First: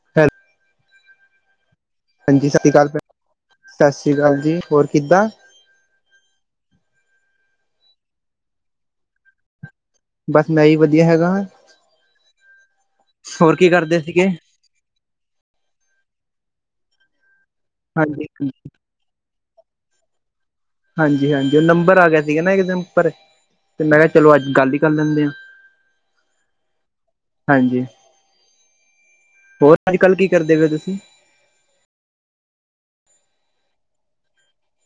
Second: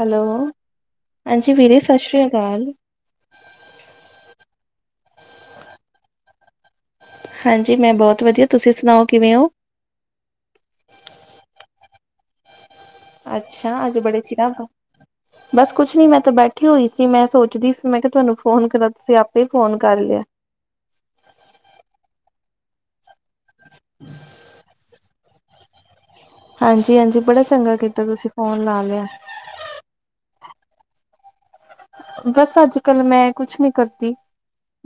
Hello ਹਾਂਜੀ ਵਿਰੇ ਸ ਹਾਂਜੀ ਸਾਸ ਸ਼੍ਰੀ ਕਾਲ, ਸਾਸ ਸ਼੍ਰੀ ਕਾਲ ਜੀ ਹੋਰ ਕਿੱਦਾਂ। ਹਾਂਜੀ ਮੈਂ ਬੋਤ ਵਧੀਆ, ਤੁਸੀਂ ਸੁਣਾਓ ਕਿਵੇਂ ਓ? ਬਸ ਮੈਂ ਈ ਵਧੀਆ ਹੈਗਾਂ। ਕੀ ਅੱਛਾ ਅੱਜ ਕਰਦੇ ਬੜੇ ਸੀਗੇ ਚੀਰਾ ਬਾ ਬਸ ਕੁਛ ਨੀ ਮੈਂ ਤਾਂ ਬੈਠੀ ਹੋਈ ਸੀ ਮੈਂ ਸੋਚਦੀ ਸੀ ਮੈਂ ਕੇਆ ਹਾਂਜੀ ਤੁਆਨੂੰ ਫੋਨ ਕਰਾ ਤੁਸੀਂ ਆਪੇ ਈ ਫੋਨ ਕਰ ਲਯਾ। ਹਾਂਜੀ-ਹਾਂਜੀ ਓ ਨੰਬਰ ਆ ਗਿਆ ਸੀਗਾ ਨਾ ਇੱਕ ਦਿਨ ਉੱਪਰ ਤੇ ਮੈਂ ਕੇਆ ਚਲੋ ਅੱਜ ਗੱਲ ਹੀ ਕਰ ਲੈਂਦੇ ਆ। ਹਾਂਜੀ-ਹਾਂਜੀ ਬੜਾ ਚੰਗਾ ਕੀਤਾ ਤੁਸੀਂ ਫੋਨ ਲਾ ਲਯਾ। ਹੋਰ ਅੱਜ-ਕੱਲ ਕੀ ਕਰਦੇ ਪੇ ਓ ਤੁਸੀਂ? ਬਸ ਅੱਜ-ਕੱਲ ਮੈਂ ਕੁਛ ਨੀ ਕਰਦੀ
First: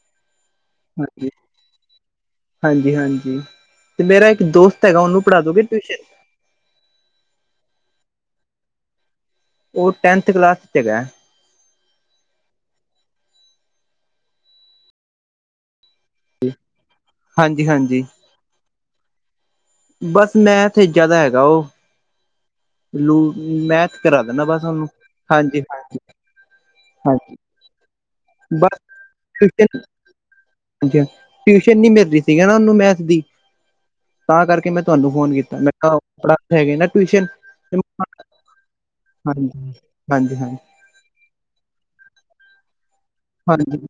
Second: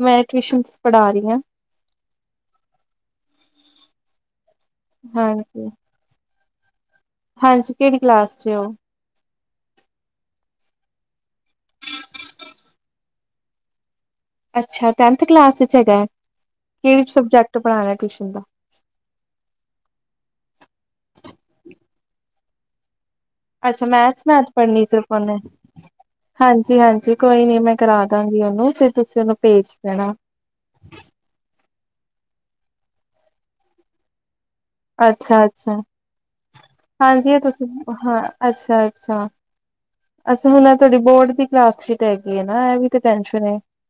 ਮੈਂ ਟਊਸ਼ਨਸ ਹਾਂਜੀ-ਹਾਂਜੀ-ਹਾਂਜੀ ਤੇ ਮੇਰਾ ਇੱਕ ਦੋਸਤ ਹੈਗਾ ਓਨੂੰ ਪੜਾਦੋਗੇ ਹਾਂਜੀ ਟਊਸ਼ਨ ਹਾਂਜੀ ਕੇੜੀ ਕਲਾਸ ਚੇ ਓ? ਓ ਟੈਂਨਥ ਕਲਾਸ ਚ ਹੈਗਾ। ਅੱਛਾ ਟੈਂਥ ਕਲਾਸ ਚ ਹੈਗਾ ਕੇੜੇ ਸਬਜੈਕਟ ਹਾਂਜੀ ਪੜ੍ਹਾਣਾ ਹਾਂਜੀ ਟਊਸ਼ਨ ਦਾ। ਬਸ ਮੈਂਥ ਏਚ ਜਾਦਾ ਹੈਗਾ ਓ। ਲੋ ਵੀ। ਅੱਛਾ ਮੈਥਸ-ਮੈਥ ਪੜ੍ਹਨੀ ਸਿਰਫ ਓਨੇ। ਹਾਂਜੀ ਹਾਂਜੀ-ਹਾਂਜੀ ਹਾਂਜੀ ਕੋਈ ਨੀ ਮੈਂ ਕਰਾ ਦਾਂਗੀ ਓਨੂੰ ਬਸ ਫੇਰ ਤੁਸੀਂ ਓਨੂੰ ਪੇਜ ਟਿਊਸ਼ਨ ਦੇਣਾ। ਟਿਊਸ਼ਨ ਨੀ ਮਿਲ ਰੀ ਸੀਗੀ ਨਾ ਓਨੂੰ ਮੈਥ ਦੀ ਤਾਂ ਕਾਰਕੇ ਮੈਂ ਤੁਆਨੂੰ ਫੋਨ ਕੀਤਾ ਮੈਂ ਅੱਛਾ-ਅੱਛਾ ਕੇਆ ਪੜਾਂਦੇ ਹੈਗੇ ਨਾ ਟਿਊਸ਼ਨ ਹਾਂਜੀ ਐ ਤੁਸੀਂ ਹਾਂ ਹਾਂਜੀ ਹਾਂਜੀ ਅੱਛਾ-ਅੱਛਾ-ਅੱਛਾ ਹਾਂਜੀ ਹੁਣ ਐ ਤੁਆਡੀ ਬੋਰਡ ਦੀ ਕਲਾਸ ਵੀ ਤੇ ਹੈਗੀ ਏ ਨਾ ਐ ਵੀ ਤੇ ਟੈਂਨਸ਼ਨ ਏ ਹਾਂਜੀ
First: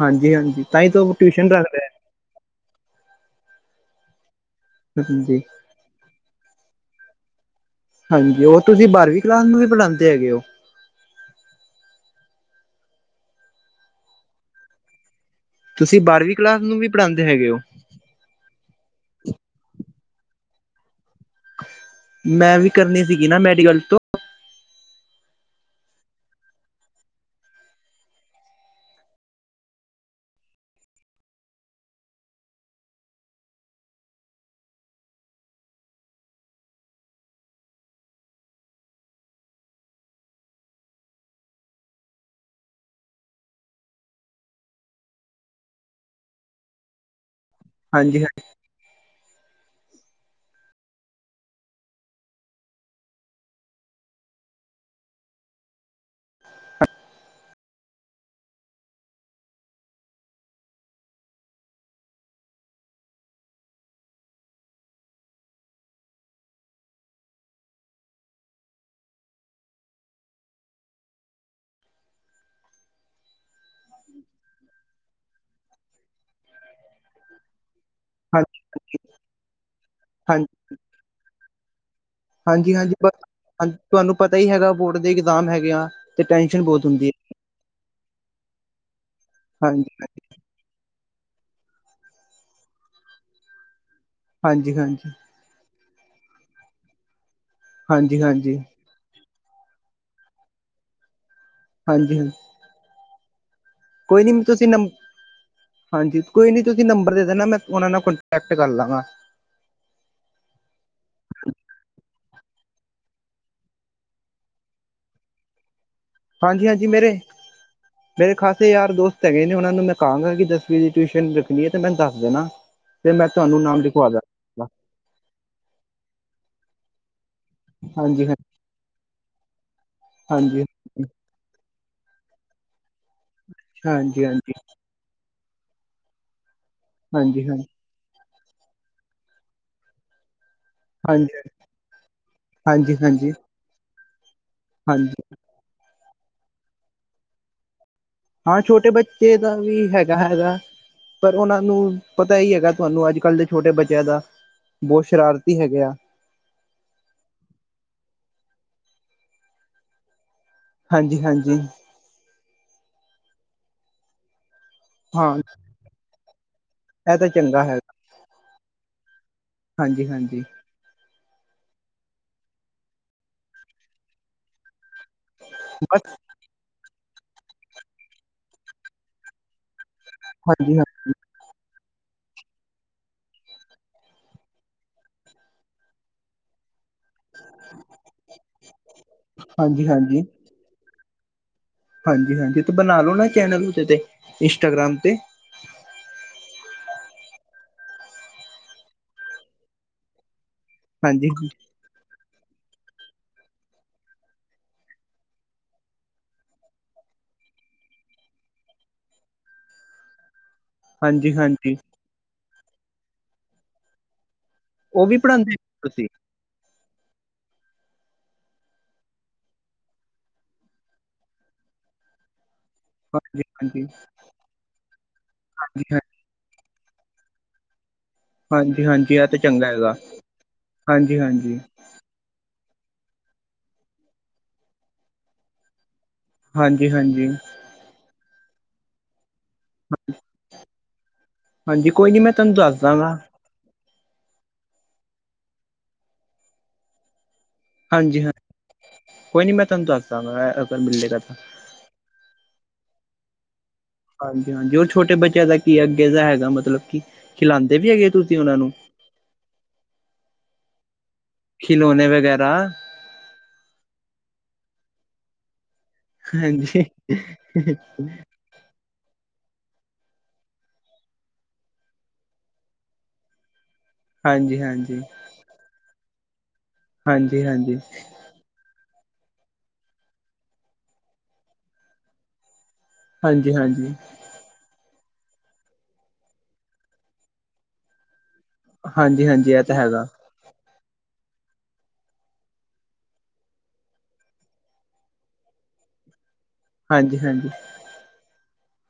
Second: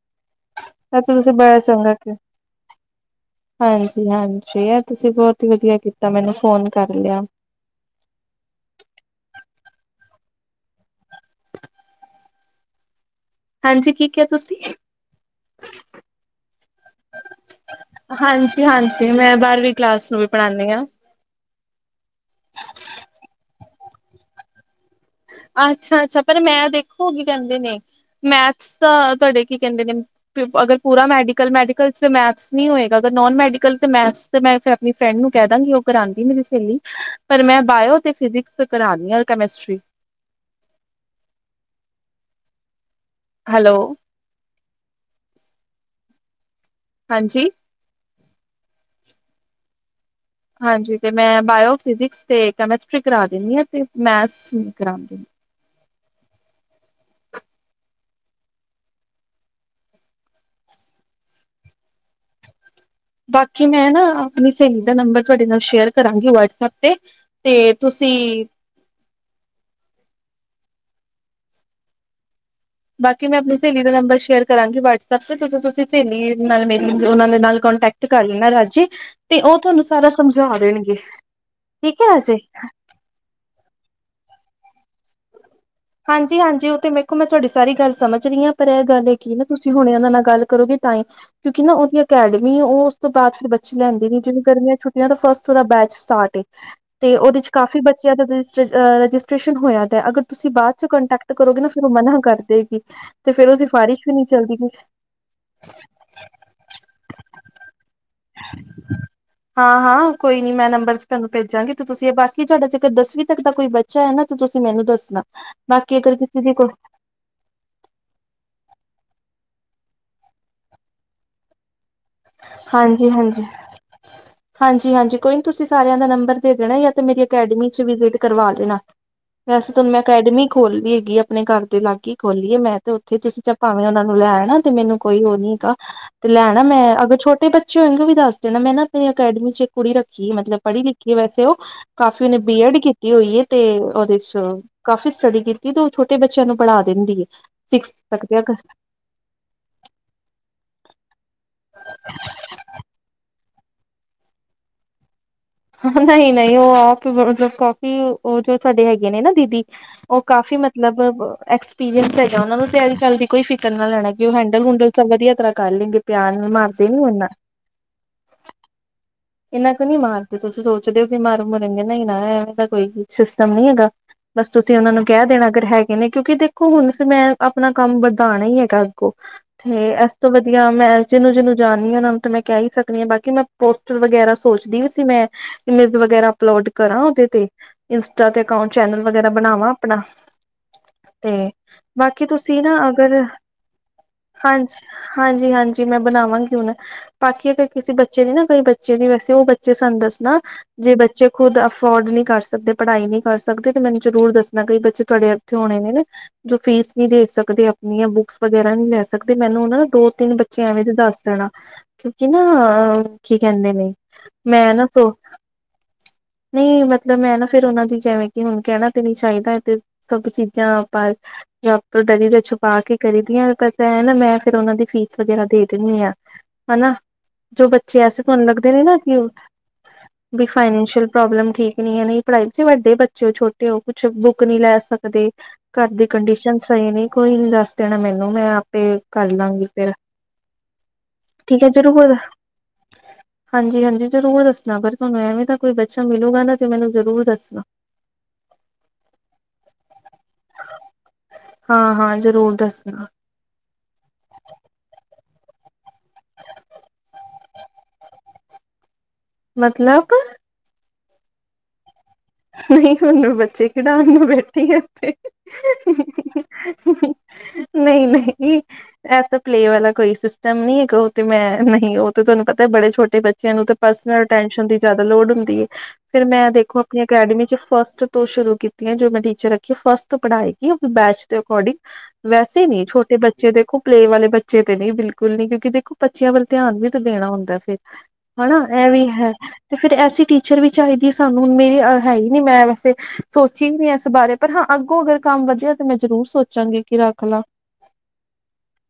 ਹਾਂਜੀ ਹਾਂਜੀ ਤਾਂ ਹੀ ਐ ਤਾਂ ਤੇ ਉਹ ਤੁਸੀਂ ਟਿਊਸ਼ਨ ਬੜਾ ਰੱਖਦਾ ਚੰਗਾ ਕੇਆ। ਹਾਂਜੀ-ਹਾਂਜੀ ਐ ਤੁਸੀਂ ਹਾਂਜੀ ਬੋਹਤ ਈ ਵਧੀਆ ਕੀਤਾ ਮੈਨੂੰ ਫੋਨ ਕਰ ਲਯਾ। ਹਾਂਜੀ ਔਰ ਤੁਸੀਂ ਬਾਰਵੀਂ ਕਲਾਸ ਨੂੰ ਵੀ ਪੜ੍ਹਾਂਦੇ ਹੈਗੇ ਓ। ਹਾਂਜੀ ਕੀ ਕੇਆ ਤੁਸੀਂ ਤੁਸੀਂ ਬਾਰਵੀਂ ਕਲਾਸ ਨੂੰ ਵੀ ਪੜਾਂਦੇ ਹੈਗੇ ਓ। ਹਾਂਜੀ-ਹਾਂਜੀ ਮੈਂ ਬਾਰਵੀਂ ਕਲਾਸ ਨੂੰ ਵੀ ਪੜ੍ਹਾਨੀ ਆਂ। ਮੈਂ ਵੀ ਕਰਨੀ ਸੀਗੀ ਨਾ ਮੈਡੀਕਲ ਤੋਂ। ਅੱਛਾ-ਅੱਛਾ ਪਰ ਮੈਂ ਦੇਖੋ ਕੀ ਕਹਿੰਦੇ ਨੇ, ਮੈਥਸ ਦਾ ਤੁਹਾਡੇ ਕੀ ਕਹਿੰਦੇ ਨੇ। ਅਗਰ ਪੂਰਾ ਮੈਡੀਕਲ, ਮੈਡੀਕਲ ਚ ਮੈਥਸ ਨਹੀਂ ਹੋਏਗਾ ਅਗ ਨੋਨ ਮੈਡੀਕਲ ਤੇ ਮੈਥਸ। ਤੇ ਮੈਂ ਫਿਰ ਆਪਣੀ ਫਰੈਂਡ ਨੂੰ ਕਹਿ ਦਾਂਗੀ, ਉਹ ਕਰਾਂਂਦੀ ਮੇਰੀ ਸਹੇਲੀ ਪਰ ਮੈਂ ਬਾਇਓ ਤੇ ਫਿਜਿਕਸ। ਕਰਾਣੀ ਆ, ਹੋਰ ਕੈਮਿਸਟਰੀ। ਹੈਲੋ। ਹਾਂਜੀ। ਹਾਂਜੀ ਹਾਂਜੀ। ਹਾਂਜੀ ਤੇ ਮੈਂ ਬਾਇਓ, ਫਿਜਿਕਸ ਤੇ ਕੈਮਿਸਟਰੀ ਕਰਾ ਦਿੰਦੀ ਹਾਂ ਤੇ ਮੈਥਸ ਨਹੀਂ ਕਰਾਂਦੀ। ਬਾਕੀ ਮੈਂ ਨਾ ਆਪਣੀ ਸਹੇਲੀ ਦਾ ਨੰਬਰ ਤੁਹਾਡੇ ਨਾਲ ਸ਼ੇਅਰ ਕਰਾਂਗੀ ਵਟਸਐਪ ਤੇ ਤੇ ਤੁਸੀਂ ਬਾਕੀ ਮੈਂ ਆਪਣੀ ਸਹੇਲੀ ਦਾ ਨੰਬਰ ਸ਼ੇਅਰ ਕਰਾਂਗੀ ਵਟਸਐਪ ਤੇ ਤੁਸੀ ਤੁਸੀਂ ਸਹੇਲੀ ਨਾਲ ਮੇਰੀ ਉਹ ਦੇ ਨਾਲ ਕੋਂਟੈਕਟ ਕਰ ਲੈਣਾ ਹਾਂਜੀ ਰਾਜੇ, ਤੇ ਉਹ ਤੁਹਾਨੂੰ ਸਾਰਾ ਸਮਝਾ ਦੇਣਗੇ ਠੀਕ ਹੈ ਰਾਜੇ। ਹਾਂਜੀ ਹਾਂਜੀ ਹਾਂਜੀ ਪਰ ਤੁਹਾਨੂੰ ਪਤਾ ਹੀ ਹੈਗਾ ਬੋਰਡ ਦੇ ਇਗਜ਼ਾਮ ਹੈਗੇ ਆ। ਤੇ ਹਾਂਜੀ ਟੈਨਸ਼ਨ ਹਾਂਜੀ ਉਹ ਬਹੁਤ ਤੇ ਹੁੰਦੀ ਹੈ ਵੇਖੋ ਮੈਂ ਤੁਹਾਡੀ ਸਾਰੀ ਗੱਲ ਸਮਝ ਰਹੀ ਹਾਂ, ਪਰ ਇਹ ਗੱਲ ਇਹ ਕੀ ਨਾ ਤੁਸੀਂ ਹਾਂਜੀ ਹੁਣੇ ਉਹਨਾਂ ਨਾਲ ਗੱਲ ਕਰੋਗੇ। ਤਾਂ ਹੀ ਕਿਉਂਕਿ ਨਾ ਉਹਦੀ ਅਕੈਡਮੀ ਉਹ ਉਸ ਤੋਂ ਬਾਅਦ ਫਿਰ ਬੱਚੇ ਲੈਂਦੀ ਨਹੀ, ਜਿਵੇਂ ਗਰਮੀਆਂ ਹਾਂਜੀ ਹਾਂਜੀ ਛੁਟੀਆਂ ਹਾਂਜੀ ਤੋ ਫਸਟ ਦਾ ਬੈਚ ਸਟਾਰਟ ਏ, ਉਹਦੇ ਚ ਕਾਫੀ ਬੱਚਿਆਂ ਹਾਂਜੀ ਦਾ ਹਾਂਜੀ ਰਜਿਸਟਰਡ ਅ ਰਜਿਸਟ ਰੇਸ਼ਨ ਹੋਇਆ ਤੇ, ਅਗਰ ਤੁਸੀਂ ਬਾਅਦ ਚ ਕੋਂਟੈਕਟ ਕਰੋਗੇ ਨਾ ਫਿਰ ਉਹ ਮਨਾ ਹਾਂਜੀ ਕਰ ਦੇਗੀ, ਤੇ ਫਿਰ ਉਹ ਸਿਫਾਰਿਸ਼ ਵੀ ਕੋਈ ਨਹੀਂ ਨੀ ਚੱਲਦੀ ਤੁਸੀਂ ਨੰਬ ਹਾਂਜੀ, ਕੋਈ ਨੀ ਤੁਸੀਂ ਨੰਬਰ ਦੇ ਦੇਣਾ ਮੈਂ ਉਹਨਾਂ ਨਾਲ ਕੋਂਟੈਕਟ ਕਰ ਲਾਂਗਾ। ਹਾਂ ਹਾਂ ਕੋਈ ਨੀ, ਮੈਂ ਨੰਬਰ ਚ ਤੁਹਾਨੂੰ ਭੇਜਾਂਗੀ, ਤੇ ਤੁਸੀਂ ਬਾਕੀ ਤੁਹਾਡਾ ਜੇਕਰ ਦਸਵੀਂ ਤੱਕ ਦਾ ਕੋਈ ਬੱਚਾ ਹੈ ਨਾ ਤੇ ਤੁਸੀਂ ਮੈਨੂੰ ਦੱਸਣਾ, ਬਾਕੀ ਅਗਰ ਦੀ ਕੋ ਹਾਂਜੀ ਹਾਂਜੀ ਮੇਰੇ ਮੇਰੇ ਖਾਸੇ ਯਾਰ ਦੋਸਤ ਹੈਗੇ ਨੇ, ਉਹਨਾਂ ਨੂੰ ਮੈਂ ਕਹਾਂਗਾ ਕਿ ਦਸਵੀਂ ਦੀ ਟਿਊਸ਼ਨ ਰੱਖਣੀ ਹੈ ਤੇ ਮੈਂਨੂੰ ਦੱਸ ਦੇਣਾ। ਹਾਂਜੀ ਤੇ ਮੈਂ ਹਾਂਜੀ। ਤੁਹਾਨੂੰ ਨਾਮ ਲਿਖਵਾ ਜਾ। ਹਾਂਜੀ ਹਾਂਜੀ ਕੋਈ ਨੀ ਤੁਸੀਂ ਸਾਰਿਆਂ ਦਾ ਨੰਬਰ ਦੇ ਦੇਣਾ, ਯਾ ਤੇ ਮੇਰੀ ਅਕੈਡਮੀ ਚ ਵਿਜਿਟ ਹਾਂਜੀ ਹਾਂ ਕਰਵਾ ਦੇਣਾ। ਵੈਸੇ ਤੇ ਹੁਣ ਮੈਂ ਅਕੈਡਮੀ ਹਾਂਜੀ ਖੋਲ ਲਈ ਹੈਗੀ, ਆਪਣੇ ਘਰ ਦੇ ਲਾਗੇ ਖੋਲੀ ਲਈ ਹ ਮੈਂ ਤੇ ਤੁਸੀਂ ਚਾਹੇ ਭਾਵੇਂ ਉਹਨਾ ਨੂੰ ਹਾਂਜੀ ਹਾਂਜੀ ਲੈ ਆਣਾ ਤੇ ਮੈਨੂੰ ਕੋਈ ਉਹ ਨੀ ਹੈਗਾ, ਤੇ ਲੈਣਾ ਮੈਂ ਅਗਰ ਹਾਂਜੀ ਛੋਟੇ ਹਾਂ ਬੱਚੇ ਹੋਏਗੇ ਵੀ ਦੱਸ ਦੇਣਾ ਮੈਂ ਨਾ ਆਪਣੀ ਅਕੈਡਮੀ ਚ ਇੱਕ ਕੁੜੀ ਰੱਖੀ ਮਤਲਬ ਪੜ੍ਹੀ ਲਿਖੀ ਹਾਂਜੀ ਵੈਸੇ ਉਹ ਕਾਫੀ, ਉਹਨੇ ਬੀਐਡ ਹਾਂਜੀ ਕੀਤੀ ਹਾਂਜੀ ਹੋਈ ਹੈ ਤੇ ਉਹਦੇ ਚ ਕਾਫੀ ਹਾਂਜੀ ਸਟੱਡੀ ਕੀਤੀ ਤੇ ਔ ਛੋਟੇ ਬੱਚਿਆਂ ਨੂੰ ਪੜ੍ਹਾ ਦਿੰਦੀ ਹੈ। ਸਿਕਸ ਤੱਕ ਦੇ ਹਾਂ ਛੋਟੇ ਬੱਚੇ ਦਾ ਵੀ ਹੈਗਾ ਹੈਗਾ। ਪਰ ਉਹਨਾਂ ਨੂੰ ਪਤਾ ਹੀ ਹੈਗਾ, ਤੁਹਾਨੂੰ ਅੱਜ ਕੱਲ੍ਹ ਦੇ ਛੋਟੇ ਬੱਚਿਆਂ ਦਾ, ਬਹੁਤ ਸ਼ਰਾਰਤੀ ਹੈਗਾ ਆ। ਨਹੀਂ ਨਹੀਂ ਉਹ ਆਪ ਮਤਲਬ ਕਾਫੀ ਉਹ ਜੋ ਸਾਡੇ ਹੈਗੇ ਨੇ ਨਾ ਦੀਦੀ ਉਹ ਕਾਫੀ ਮਤਲ ਮਤਲਬ ਹਾਂਜੀ-ਹਾਂਜੀ ਐਕਸਪੀਰੀਅੰਸ ਹੈਗਾ ਉਹਨਾ ਨੂੰ, ਤੇ ਇਸ ਗੱਲ ਦੀ ਕੋਈ ਫਿਕਰ ਨਾ ਲੈਣਾ ਕਿ ਉਹ ਹੈਂਡਲ ਹੁੰਡਲ ਹਾਂ ਵਧੀਆ ਤਰਹ ਕਰ ਲੈਣਗੇ, ਪਿਆਰ ਵੀ ਮਾਰ ਇਹ ਤੇ ਚੰਗਾ ਹੈ। ਇੰਨਾ ਕੁ ਨੀ ਮਾਰਦੇ ਹਾਂਜੀ-ਹਾਂਜੀ ਤੁਸੀਂ ਸੋਚ ਸੋਚਦੇ ਹੋ ਕਿ ਮਾਰਨ ਮੂਹਰਣਗੇ ਨਹੀ ਨਾ ਐਵੇਂ ਦਾ ਕੋਈ ਸਿਸਟਮ ਨੀ ਹੈਗਾ, ਬਸ ਤੁਸੀਂ ਉਹਨਾਂ ਨੂੰ ਕਹਿ ਦੇਣਾ। ਅਗਰ ਹੈਗੇ ਨੇ, ਕਿਉਂਕਿ ਦੇਖੋ ਹੁਣ ਮੈਂ ਆਪਣਾ ਕੰਮ ਵਧਾਣਾ ਹੀ ਹੈਗਾ ਅੱਗੋਂ ਤੇ ਅ ਸਭ ਤੋਂ ਵਧੀਆ ਹਾਂਜੀ ਹਾਂਜੀ ਹਾਂ ਮੈਂ ਜਿਹਨੂੰ ਜਿਹਨੂੰ ਜਾਣਦੀ ਹਾਂ ਉਹਨਾਂ ਨੂੰ ਤਾਂ ਮੈਂ ਕਹਿ ਹੀ ਸਕਦੀ ਹਾਂ, ਬਾਕੀ ਮੈਂ ਪ ਵਗੈਰਾ ਸੋਚਦੀ ਵੀ ਸੀ ਮੈਂ, ਇਮੇਜ ਵਗੈਰਾ ਅਪਲੋਡ ਕਰਾਂ ਉਹਦੇ ਤੇ, ਇੰਸਟਾ ਤੇ ਅਕਾਊਂਟ ਚੈਨਲ ਵਗੈਰਾ ਬਣਾਵਾਂ ਆਪਣਾ। ਹਾਂਜੀ-ਹਾਂਜੀ ਤੇ ਬਾਕੀ ਤੁਸੀਂ ਹਾਂਜੀ-ਹਾਂਜੀ ਤੇ ਨਾ ਬਣਾ ਲੋ ਅਗਰ ਚੈਨਲ ਉਹਦੇ ਤੇ ਇੰਸਟਾਗ੍ਰਾਮ ਤੇ ਹਾਂਜੀ-ਹਾਂਜੀ-ਹਾਂਜੀ ਕੀ ਮੈਂ ਬਨਾਵਾਂਗੀ ਹੁਨ ਬਾਕੀ ਅਗਰ ਕਿਸੇ ਬੱਚੇ ਦੀ ਨਾ ਕਈ ਬੱਚੇ ਦੀ ਵੈਸੇ ਓ ਬੱਚੇ ਸਾਨੂੰ ਦੱਸਨਾ। ਜੇ ਬੱਚੇ ਹਾਂਜੀ ਖੁਦ ਅਫ ਅਫੌਡ ਨਈਂ ਕਰ ਸਕਦੇ ਪੜਾਈ ਨਈਂ ਕਰ ਸਕਦੇ ਤੇ ਮੈਨੂੰ ਜ਼ਰੂਰ ਦੱਸਨਾ ਕਈ ਬੱਚੇ ਤੁਆਡੇ ਐਥੇ ਹੋਨੇ ਨੇ। ਜੋ ਫੀਸ ਨੀ ਦੇ ਸਕਦੇ ਆਪਨੀਆਂ ਬੁੱਕਸ ਵਗੈਰਾ ਨੀ ਲੈ ਸਕਦੇ ਮੈਨੂੰ ਓਨਾਂ ਨੂੰ ਦੋ ਤਿੰਨ ਬੱ ਬੱਚੇ ਐਵੇਂ ਤੇ ਦੱਸ ਹਾਂਜੀ ਦੇਨਾ ਹਾਂਜੀ ਕਿਓਂਕਿ ਨਾ ਕੀ ਕੈਂਦੇ ਨੇ ਮੈਂ ਨਾ ਉਹ ਪਰੋ ਵੀ ਪੜ੍ਹਾਉਂਦੇ ਹੋ ਤੁਸੀਂ ਨਈਂ ਮਤਲਬ ਮੈਂ ਨਾ ਫਿਰ ਓਨਾਂ ਦੀ ਜਿਵੇਂ ਕੇ ਹੁਨ ਕੈਨਾ ਤੇ ਨਈ ਚਾਈਦਾ ਤੇ ਸਬ ਚੀਜ਼ਾਂ ਪਰ ਰੱਬ ਤੋਂ ਡਰੀਦਾ ਛੁਪ ਪਾ ਕੇ ਹਾਂਜੀ ਕਰੀਦੀਆਂ ਹਾਂਜੀ ਪੈਸਾ ਹੈ ਨਾ ਮੈਂ ਫਿਰ ਓਨਾਂ ਦੀ ਫੀਸ ਵਗੈਰਾ ਦੇ ਹ ਦਿੰਨੀ ਆਂ। ਹਨਾ, ਜੋ ਬੱਚੇ ਐਸੇ ਤਆਨੂੰ ਲੱਗਦੇ ਨੇ ਹਾਂਜੀ ਨਾ ਹਾਂਜੀ ਕੀ ਇਹ ਤਾਂ ਚੰਗਾ ਹੈਗਾ ਵੀ ਫਾਈਨੈਂਸ਼ੀਅਲ ਹਾਂਜੀ ਪ੍ਰੋਬਲਮ ਹਾਂਜੀ ਠੀਕ ਨੀ ਐ ਨਈਂ ਪੜਾਈ ਚ ਵੱਡੇ ਬੱਚੇ ਹੋ ਛੋਟੇ ਹੋ ਕੁਛ ਬੁੱਕ ਨੀ ਲੈ ਸਕਦੇ। ਘਰ ਦੀ ਕੰਡੀਸ਼ਨ ਹਾਂਜੀ ਸਈ ਨੀ ਹਾਂਜੀ ਕੋਈ ਨੀ ਦੱਸ ਦੇਨਾ ਮੈਨੂੰ ਮੈਂ ਆਪੇ ਕਰਲਾਂਗੀ। ਹਾਂਜੀ। ਠੀਕ ਆ ਚਲੋ ਹੋਰ ਤੁਆਨੂੰ ਦੱਸਦਾਂਗਾ। ਹਾਂਜੀ-ਹਾਂਜੀ ਜ਼ਰੂਰ ਦੱਸਨਾ ਅਗਰ ਤੁਆਨੂੰ ਐਵੇਂ ਤਾਂ ਕੋਈ ਬੱਚਾ ਮਿਲੂਗਾ ਨਾ ਤੇ ਮੈਨੂੰ ਜ਼ਰੂਰ ਦੱਸਨਾ। ਹਾਂਜੀ ਹਾਂ ਕੋਈ ਨੀ ਮੈਂ ਤੁਆਨੂੰ ਦੱਸ ਦਾਂਗਾ ਆ ਬਿੱਲੇ ਘਰ ਤਾਂ ਹਾਂ-ਹਾਂ ਜ਼ਰੂਰ ਦੱਸਨਾ। ਹਾਂਜੀ-ਹਾਂਜੀ ਓ ਛੋਟੇ ਬੱਚਿਆਂ ਦਾ ਕੀ ਅੱਗੇ ਦਾ ਹੈਗਾ ਮਤਲਬ ਕੀ ਖਿਲਾਂਂਦੇ ਨੀ ਹੈਗੇ ਤੁਸੀਂ ਓਨਾਂ ਨੂੰ। ਮਤਲਬ ਖਿਲੋਨੇ ਵਗੈਰਾ ਨਈਂ ਹੁਨ ਮੈਂ ਬੱਚੇ ਖਿਡਾਨ ਨੂੰ ਬੈਠੀ ਆਂ ਏਥੇ। ਹਾਂਜੀ ਨਈਂ-ਨਈਂ ਐ ਤਾ ਪਲੇ ਵਾਲਾ ਕੋਈ ਸਿਸਟਮ ਨੀ ਹੈਗਾ ਓ ਤੇ ਮੈਂ ਨਹੀਂ ਓ ਤੇ ਤੁਆਨੂੰ ਪਤਾ ਬੜੇ ਛੋਟੇ ਬੱਚਿਆਂ ਨੂੰ ਤੇ ਪਰਸਲ ਹਾਂਜੀ ਹਾਂਜੀ ਅਟੈਸ਼ਨ ਦੀ ਜਾਦਾ ਹਾਂਜੀ ਲੋੜ ਹੁੰਦੀ ਐ, ਫਿਰ ਮੈਂ ਦੇਖੋ ਆਪਨੀ ਹਾਂਜੀ ਅਕੈਡਮੀ ਚ ਹਾਂਜੀ ਫਸਟ ਤੋਂ ਸ਼ੁਰੂ ਕੀਤੀਆਂ ਜੋ ਮੈਂ ਟੀਚਰ ਰੱਖੀ ਫਸਟ ਤੋਂ ਪੜਾਏਗੀ ਬੈਚ ਦੇ ਅਕੋਡਿੰਗ ਵੈਸੇ ਨੀ ਛੋ ਤੇ ਬੱਚੇ ਦੇਖੋ ਹਾਂਜੀ ਪਲੇ ਵਾਲੇ ਬੱ ਬੱਚੇ ਤੇ ਨਈਂ ਬਿਲਕੁਲ ਨਈਂ ਕਿਓਂਕਿ ਦੇਖੋ ਬੱਚਿਆਂ ਵੱਲ ਧਿਆਨ ਵੀ ਤਾਂ ਦੇਨਾ ਹੁੰਦਾ ਅਸੀਂ ਹਨਾ ਐ ਵੀ ਹਾਂਜੀ ਹੈ, ਹਾਂਜੀ ਇਹ ਤੇ ਤਾਂ ਫਿਰ ਹੈਗਾ ਐਸੀ ਟੀਚਰ ਵੀ ਚਾਈਦੀ ਐ ਸਾਨੂੰ ਮੇਰੇ ਹੈਈ ਨੀ ਮੈਂ ਵੈਸੇ ਸੋਚੀ ਵੀ ਨੀ ਏਸ ਬਾਰੇ ਪਰ ਹਾਂ ਅੱਗੋਂ ਅਗਰ ਕੰਮ ਵਦੇਆ ਤੇ ਮੈਂ ਜ਼ਰੂਰ ਸੋਚਾਂ ਹਾਂਜੀ-ਹਾਂਜੀ,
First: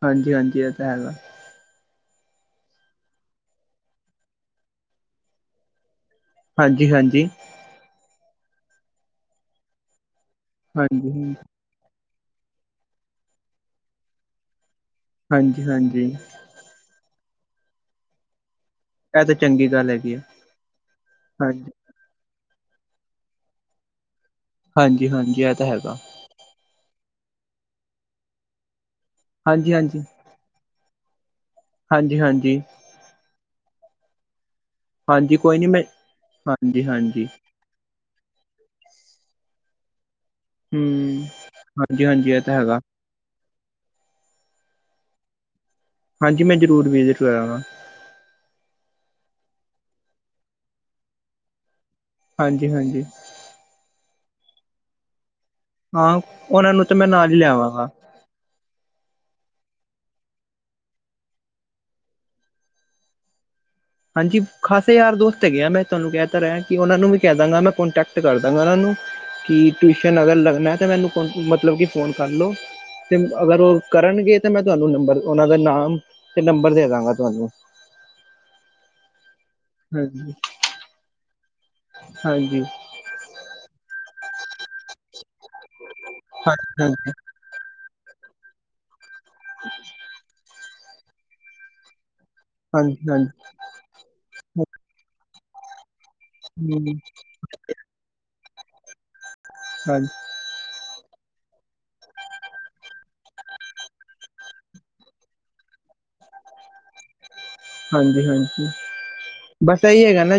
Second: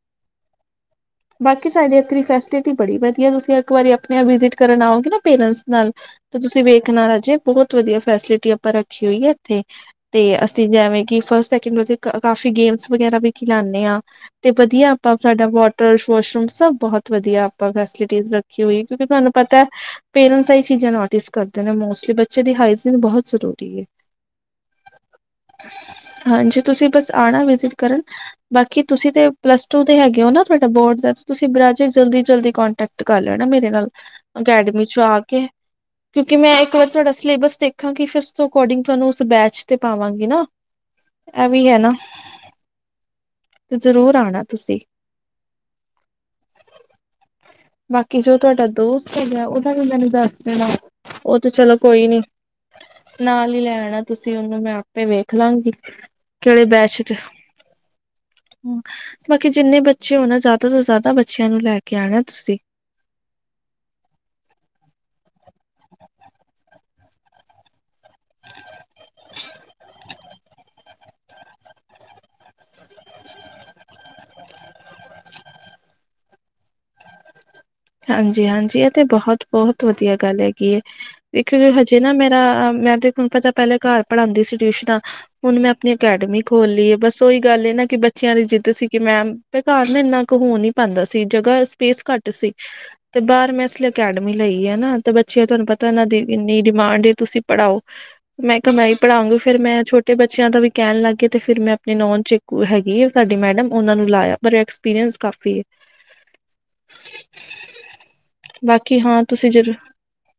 ਹਾਂਜੀ-ਹਾਂਜੀ ਏ ਤਾਂ ਹੈਗਾ। ਬਾਕੀ ਸਾਡੇ ਏਥੇ ਦੀ ਫੈਸਲਿਟੀ ਬੜੀ ਵਦੀਆ ਤੁਸੀਂ ਇੱਕ ਵਾਰੀ ਆਪਨੇ ਆਪ ਵਿਜਿਟ ਕਰਨ ਆਓਗੇ ਨਾ ਪੇਰੈਂਟਸ ਨਾਲ ਤੇ ਤੁਸੀਂ ਹਾਂਜੀ ਵੇਖਨਾ ਹਾਂਜੀ ਰਾਜੇ ਬੋਤ ਵਦੀਆ ਫੈਸਲਿਟੀ ਆਪਾਂ ਰੱਖੀ ਹੋਈ ਐ ਐਥੇ, ਤੇ ਤੇ ਐਵੇਂ ਹਾਂਜੀ ਕੀ ਹਾਂਜੀ ਫਸਟ ਸੈਕਿੰਡ ਰੋਜ ਕਾਫੀ ਗੇਮਸ ਵਗੈਰਾ ਵੀ ਖਿਲਾਂਨੇ ਆ ਤੇ ਵਦੀਆ ਆਪਾਂ ਸਾਡਾ ਹਾਂਜੀ ਵੋਟਰ ਹਾਂਜੀ ਵੋਸ਼ਰੂਮ ਸਬ ਬਹੋਤ ਵਦੀਆ ਆਪਾਂ ਫੈਸਿਲਿਟੀਜ਼ ਰੱਖੀ ਹੋਈ ਕਿਓਂਕਿ ਇਹ ਸਾਨੂੰ ਤਾਂ ਪਤਾ ਚੰਗੀ ਗੱਲ ਹੈਗੀ ਆ ਪੇਰੈਂਟਸ ਏ ਈ ਚੀਜ਼ਾਂ ਨੋਟਿਸ ਕਰਦੇ ਨੇ ਹਾਂਜੀ ਮੋਸਟਲੀ ਬੱ ਬੱਚੇ ਦੀ ਹਾਈਜ਼ਨ ਬਹੁ ਜ਼ਰੂਰੀ ਐ। ਹਾਂਜੀ-ਹਾਂਜੀ ਐ ਤਾਂ ਹੈਗਾ। ਹਾਂਜੀ ਤੁਸੀਂ ਬਸ ਆਨਾ ਵਿਜਿਟ ਕਰਨ, ਬਾਕੀ ਤੁਸੀਂ ਤੇ ਪਲੱਸ ਹਾਂਜੀ ਟੂ ਹਾਂਜੀ ਦੇ ਹੈਗੇ ਓ ਨਾ। ਤੁਆਡਾ ਬੋਰਡ ਦਾ ਤੁਸੀਂ ਬ ਰਾਜੇ ਹਾਂਜੀ ਜਲਦੀ-ਜਲਦੀ ਹਾਂਜੀ ਕੋਂਟੈਕਟ ਕਰ ਲੈਨਾ ਮੇਰੇ ਨਾਲ ਅਕੈਡਮੀ ਚ ਜਾ ਹਾਂਜੀ ਕੇ ਕੋਈ ਨਹੀਂ ਮੈਂ ਕਿਓਂਕਿ ਮੈਂ ਇੱਕ ਹਾਂਜੀ ਵਾਰ ਤੁਆਡਾ ਹਾਂਜੀ ਸਿਲੇਬਸ ਦੇਖ ਦੇਖਾਂਗੀ ਫਿਰ ਉਸ ਤੋਂ ਅਕੋਡਿੰਗ ਤੁਆਨੂੰ ਉਸ ਬੈਚ ਤੇ ਪਾਵਾਂਗੀ ਨਾ। ਹੂੰ, ਇਹ ਵੀ ਹੈ ਨਾ ਹਾਂਜੀ-ਹਾਂਜੀ ਏਹ ਤਾਂ ਹੈਗਾ। ਤੇ ਜ਼ਰੂਰ ਆਣਾ ਤੁਸੀਂ। ਹਾਂਜੀ ਮੈਂ ਜ਼ਰੂਰ ਵਿਜਿਟ ਕਰਾਂਗਾ। ਬਾਕੀ ਜੋ ਤੁਹਾਡਾ ਦੋਸਤ ਹੈਗਾ ਓਦਾ ਵੀ ਮੈਨੂੰ ਦੱਸ ਦੇਣਾ, ਓ ਤੇ ਚਲੋ ਕੋਈ ਨੀ। ਹਾਂਜੀ-ਹਾਂਜੀ। ਨਾਲ ਈ ਲੈ ਆਣਾ ਤੁਸੀਂ ਓਨੂੰ ਮੈਂ ਆਪੇ ਵੇਖ ਲਾਗੀ। ਹਾਂ ਓਨਾਂ ਨੂੰ ਤਾਂ ਮੈਂ ਨਾਲ ਈ ਲਿਆਵਾਂਗਾ। ਹੂੰ, ਬਾਕੀ ਜਿੰਨੇ ਬੱਚੇ ਹੋਣ ਨਾ ਜਾਦਾ ਤੋਂ ਜਾਦਾ ਬੱਚਿਆਂ ਨੂੰ ਲੈ ਕੇ ਆਣਾ ਤੁਸੀਂ। ਹਾਂਜੀ ਖਾਸੇ ਯਾਰ ਦੋਸਤ ਹੈਗੇ ਆ ਮੈਂ ਤੋਨੂੰ ਕਹਿ ਤਾਂ ਰੇਆ ਕਿ ਓਨਾਂ ਨੂੰ ਵੀ ਕਹਿ ਦਾਂਗਾ ਮੈਂ ਕੋਟੈਕਟ ਕਰ ਦਾਂਗਾ ਓਨਾਂ ਨੂੰ। ਕਿ ਟੂਸ਼ਨ ਅਗਰ ਲੱਗਣੈ ਤਾਂ ਮੈਨੂੰ ਮਤਲਬ ਕਿ ਫੋਨ ਕਰਲੋ। ਤੇ ਅਗਰ ਓ ਕਰਨਗੇ ਤਾਂ ਮੈਂ ਤੁਹਾਨੂੰ ਨੰਬਰ ਓਨਾਂ ਦਾ ਨਾਮ ਤੇ ਨੰਬਰ ਦੇ ਦਾਂਗਾ ਤੁਹਾਨੂੰ। ਹਾਂਜੀ-ਹਾਂਜੀ ਏਹ ਤੇ ਬਹੁਤ ਬਹੁਤ ਵਧੀਆ ਹਾਂਜੀ ਗੱਲ ਹੈਗੀ ਏ। ਦੇਖਿਓ ਹਜੇ ਨਾ ਮੇਰਾ ਹਾਂਜੀ ਅਹ ਮੈਂ ਤੇ ਹੁਣ ਪਤਾ ਪਹਿਲੇ ਘਰ ਪੜਾਦੀ ਸੀ ਟਿਊਸ਼ਨਾਂ, ਹੁਣ ਮੈਂ ਅਕੈਡਮੀ ਹਾਂਜੀ ਖੋਲੀ ਏ ਹਾਂਜੀ ਬਸ ਓਹੀ ਗੱਲ ਏ ਨਾ ਕਿ ਬੱਚਿਆਂ ਦੀ ਜਿੱਦ ਸੀ ਕਿ ਮੈਮ ਬ ਘਰ ਨਾ ਐਨਾ ਕ ਹੋ ਨੀ ਪਾਂਦਾ ਸੀ ਜਗਾਂ ਸਪੇਸ ਘੱਟ ਸੀ, ਹਾਂਜੀ ਤੇ ਬਾਰ ਮੈਂ ਏਸ ਲ ਅਕੈਡਮੀ ਲਈ ਐ ਹਾਂਜੀ ਨਾ ਤੇ ਬੱਚਿਆਂ ਤੁਹਾਨੂੰ ਪਤਾ ਏਨਾਂ ਦੀ ਏਨੀ ਡਿਮਾਂਡ ਐ ਤੁਸੀਂ ਪੜਾਓ। ਮੈਂ ਤਾਂ ਮੈਂ ਈ ਪੜਾਊਗੀ ਫੇਰ ਮੈਂ ਹਮ, ਛੋਟਿਆਂ ਬੱਚ ਬੱਚਿਆਂ ਦਾ ਵੀ ਕਹਿਣ ਲੱਗ ਗੇ ਤੇ ਫੇਰ ਮੈਂ ਆਪਣੇ ਨੌਨ ਚ ਇੱਕ ਹੈਗੀ ਏ ਸਾਡੇ ਮੈਡਮ ਓਨਾਂ ਨੂੰ ਲਾਇਆ ਪਰ ਐਕ ਐਕਸਪੀਰੀਐਂਸ ਕਾਫੀ ਏ। ਹਾਂਜੀ-ਹਾਂਜੀ, ਬਾਕੀ ਹਾਂ ਤੁਸੀਂ ਜਰੂਰ ਬਸ ਏਹੀ ਹੈਗਾ ਨਾ।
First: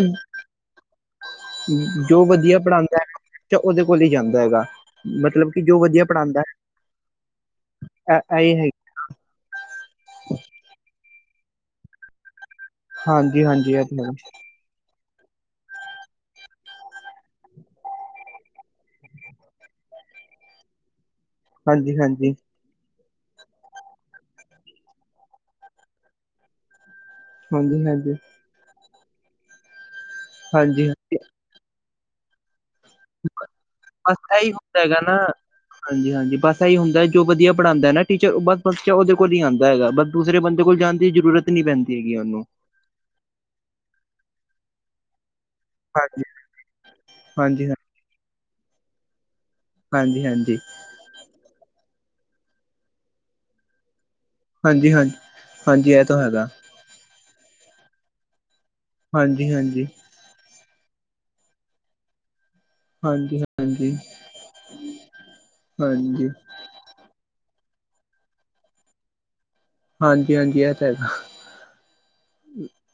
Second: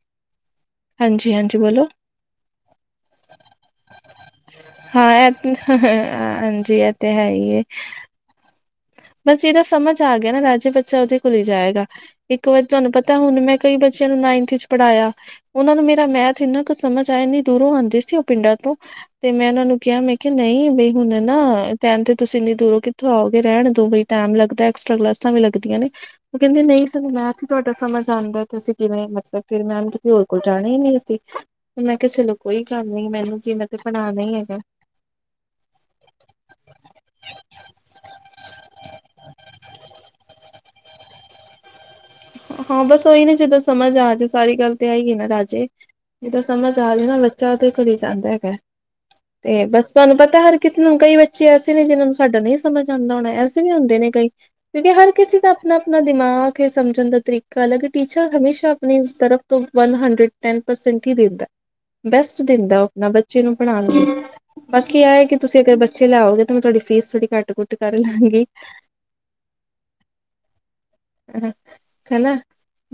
ਹਾਂਜੀ-ਹਾਂਜੀ ਬੋਲੋ। ਜੋ ਵਧੀਆ ਪੜਾਦੈ ਬੱਚਾ ਓਦੇ ਕੋਲ ਈ ਜਾਂਦਾ ਹੈਗਾ ਹਾਂ ਇਹ ਮਤਲਬ ਤੇ ਕਿ ਜੋ ਵਧੀਆ ਪੜਾਦਾ। ਹਾਂਜੀ ਇਹ ਤੇ ਹੈ ਹੀ ਏ ਐ ਐਈ ਹੈ ਬਸ, ਏਦਾ ਸਮਝ ਆ ਗਿਆ ਨਾ ਰਾਜੇ ਬੱਚਾ ਓਦੇ ਕੋਲੇ ਈ ਜਾਏਗਾ। ਇੱਕ ਵਾਰੀ ਤੁਹਾਨੂੰ ਪਤਾ ਹਣ ਹਾਂਜੀ ਮੈਂ ਹਾਂਜੀ ਕਈ ਇਹ ਤਾਂ ਬੱਚਿਆਂ ਹੈ ਨੂੰ ਨਾਈਨਥ ਚ ਪੜ੍ਹਾਇਆ। ਓਨਾਂ ਨੂੰ ਮੇਰਾ ਮੈਥ ਏਨਾ ਕ ਸਮਝ ਆਇਆ, ਐਨੀ ਦੂਰੋਂ ਆਦੇ ਸੀ ਓ ਪਿੰਡਾਂ ਤੋਂ। ਤੇ ਮੈਂ ਏਨਾਂ ਨੂੰ ਕਿਹਾ ਮੈਂ ਕਿਹਾ ਨ‌‌ਈ, ਬਈ ਹੁਣ ਨਾ ਹਾਂਜੀ ਟੈਮ ਤੇ ਹਾਂਜੀ ਤੁਸੀਂ ਐਨੀ ਦੂਰੋ ਕਿੱਥੋਂ ਆਓਗੇ ਰਹਿਣ ਦੋ ਗੇ ਟੈਮ ਲੱਗਦਾ ਐਕਸਟਰਾ ਕਲਾਸਾਂ ਵੀ ਲੱਗਦੀਆਂ ਨੇ, ਓ ਕਹਿੰਦੇ ਨ‌ਈ ਸਾਨੂੰ ਮੈਥ ਈ ਤੁਹਾਡਾ ਹਾਂਜੀ ਸਮਝ ਆਦਾ। ਤੁਸੀਂ ਕਿਵੇਂ ਮਤਲਬ ਫੇਰ ਮੈਮ ਕਿਸੇ ਹੋਰ ਕੋਲ ਜਾਣਾ ਈ ਹਾਂਜੀ ਨੀ ਅਸੀ। ਮੈਂ ਕਿਹਾ ਚਲੋ ਕੋਈ ਗੱਲ ਨੀ ਮੈਨੂੰ ਕੀ, ਮੈਂ ਤੇ ਪੜਾਣਾ ਈ ਹੈਗਾ। ਹੁੰਦਾ ਹੈਗਾ ਨਾ ਹਾਂਜੀ-ਹਾਂਜੀ, ਬਸ ਐ‌ਈ ਹੁੰਦਾ ਜੋ ਵਧੀਆ ਪੜਾਦਾ ਨਾ ਟੀਚਰ ਬਸ ਬੱਚਾ ਓਦੇ ਕੋਲ ਈ ਆਦਾ ਹੈਗਾ ਬਸ ਦੂਸਰੇ ਬੰਦੇ ਕੋਲ ਜਾਣ ਦੀ ਜ਼ਰੂਰਤ ਨੀ ਪੈਂਦੀ ਹੈਗੀ ਓਨੂੰ। ਹਾਂ ਬਸ, ਓਹੀ ਨਾ ਜਿਦਾਂ ਸਮਝ ਆਜੇ ਸਾਰੀ ਗੱਲ ਤੇ ਏਹੀ ਏ ਨਾ ਰਾਜੇ। ਹਾਂਜੀ ਜਿਦਾਂ ਸਮਝ ਆਜੇ ਨਾ ਬੱਚਾ ਓਦੇ ਹਾਂਜੀ ਕੋਲ ਈ ਜਾਂਦਾ ਹੈਗਾ। ਤੇ ਬਸ ਤੁਹਾਨੂੰ ਹਾਂਜੀ ਹਾਂਜੀ ਪਤਾ ਹਰ ਹਾਂਜੀ ਕਿਸੇ ਤੇ ਹੁਣ ਕਈ ਬੱਚੇ ਐਸੇ ਨੇ ਜਿੰਨਾਂ ਨੂੰ ਸਾਡਾ ਨ‌‌ਈ ਸਮਝ ਆਦਾ ਹੋਣਾ, ਐਸੇ ਵੀ ਹੁੰਦੇ ਨੇ ਕਈ। ਹਾਂਜੀ ਕਿਉਂਕਿ ਹਰ ਹਾਂਜੀ ਕਿਸੀ ਦਾ ਹਾਂਜੀ ਅਪਣਾ-ਅਪਣਾ ਇਹ ਤਾਂ ਹੈਗਾ ਦਿਮਾਗ ਐ ਸਮ ਝਣ ਦਾ ਤਰੀਕਾ ਅਲਗ ਐ, ਟੀਚਰ ਹਮੇਸ਼ਾ ਆਪਣੀ ਤਰਫ ਹਾਂਜੀ ਤੋਂ ਹਾਂਜੀ ਵਨ ਹੰਡਰਡ ਟੈਨ ਪਰਸੈਂਟ ਈ ਦਿੰਦਾ, ਬੈਸਟ ਦਿੰਦੈ ਓ। ਨਾ ਹਾਂਜੀ ਬੱਚੇ ਨੂੰ ਪੜਾਨ ਹਾਂਜੀ ਲਗੇ ਬਾਕੀ ਏਹ ਐ ਕਿ ਤੁਸੀਂ ਅਗਰ ਬੱਚੇ ਲੈ ਹਾਂਜੀ ਆਓਗੇ ਤਾਂ, ਮੈਂ ਤੁਹਾਡੀ ਫੀਸ ਥੋੜੀ ਘੱਟ ਕਰ ਲਾਂਗੀ। ਹਾਂਜੀ-ਹਾਂਜੀ ਏਹ ਤ ਹਨਾ,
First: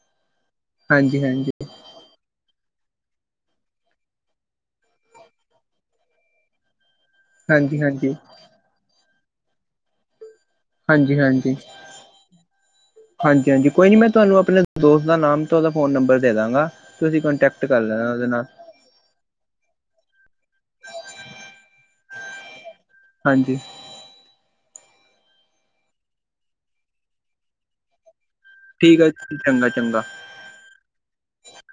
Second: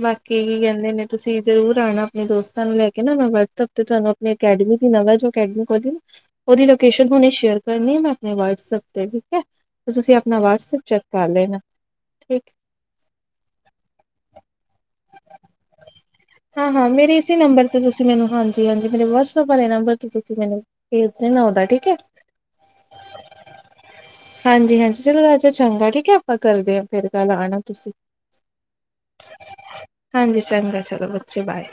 ਬਾਕੀ ਏਹੀ ਕਹਿੰਦੇ ਨੇ ਹਾਂਜੀ ਤੁਸੀਂ ਹਾਂਜੀ ਜਰੂਰ ਆਣਾ। ਆਪਣੇ ਦੋਸਤਾਂ ਨੂੰ ਲੈ ਕੇ ਨਾ ਮੈਂ ਵਟਸਐਪ ਤੇ ਤੁਹਾਨੂੰ ਆਪਣੀ ਅਕੈਡਮੀ ਦੀ ਨਵਾਂ ਜੋ ਅਕੈਡਮੀ ਖੋਲੀ ਨਾ ਓਦੀ ਲੋਕੇਸ਼ਨ ਹੁਨੇ ਸ਼ੇਅਰ ਹਾਂਜੀ ਕਰਨੀਆਂ ਮੈਂ ਹਾਂਜੀ ਆਪਨੇ ਵਟਸਐਪ ਤੇ, ਠੀਕ ਹੈ। ਤੁਸੀਂ ਆਪਣਾ ਵਾਟਸਐਪ ਹਾਂਜੀ, ਹਾਂਜੀ ਹਾਂਜੀ, ਹਾਂਜੀ। ਕੋਈ ਨੀ, ਮੈਂ ਤੁਹਾਨੂੰ ਆਪਣੇ ਦੋਸਤ ਦਾ ਨਾਮ ਤਾਂ ਓਦਾ ਫੋਨ ਨੰਬਰ ਦੇ ਦਾਂਗਾ। ਹਾਂ-ਹਾਂ ਮੇਰੇ ਤੁਸੀਂ ਇਸੇ ਕੋਂਟੈਕਟ ਨੰਬਰ ਕਰ ਲੈਣਾ ਉਹਦੇ ਨਾਲ ਤੇ ਹਾਂਜੀ, ਮੇਰੇ ਵਟਸਐਪ ਵਾਲੇ ਨੰਬਰ ਤੇ ਤੁਸੀ ਮੈਨੂੰ ਭੇਜ ਦੇਨਾ ਓਦਾ, ਠੀਕੇ। ਹਾਂਜੀ ਹਾਂਜੀ-ਹਾਂਜੀ। ਚਲੋ, ਰਾਜੇ ਚੰਗਾ ਠੀਕਏ, ਆਪਾਂ ਕਰਦੇ ਹਾਂ ਫੇਰ ਕੱਲ ਆਣਾ ਤੁਸੀਂ ਠੀਕ ਹੈ ਚੰਗਾ ਚੰਗਾ ਹਾਂਜੀ, ਚੰਗਾ ਚਲੋ, ਬੱਚੇ ਬਾਏ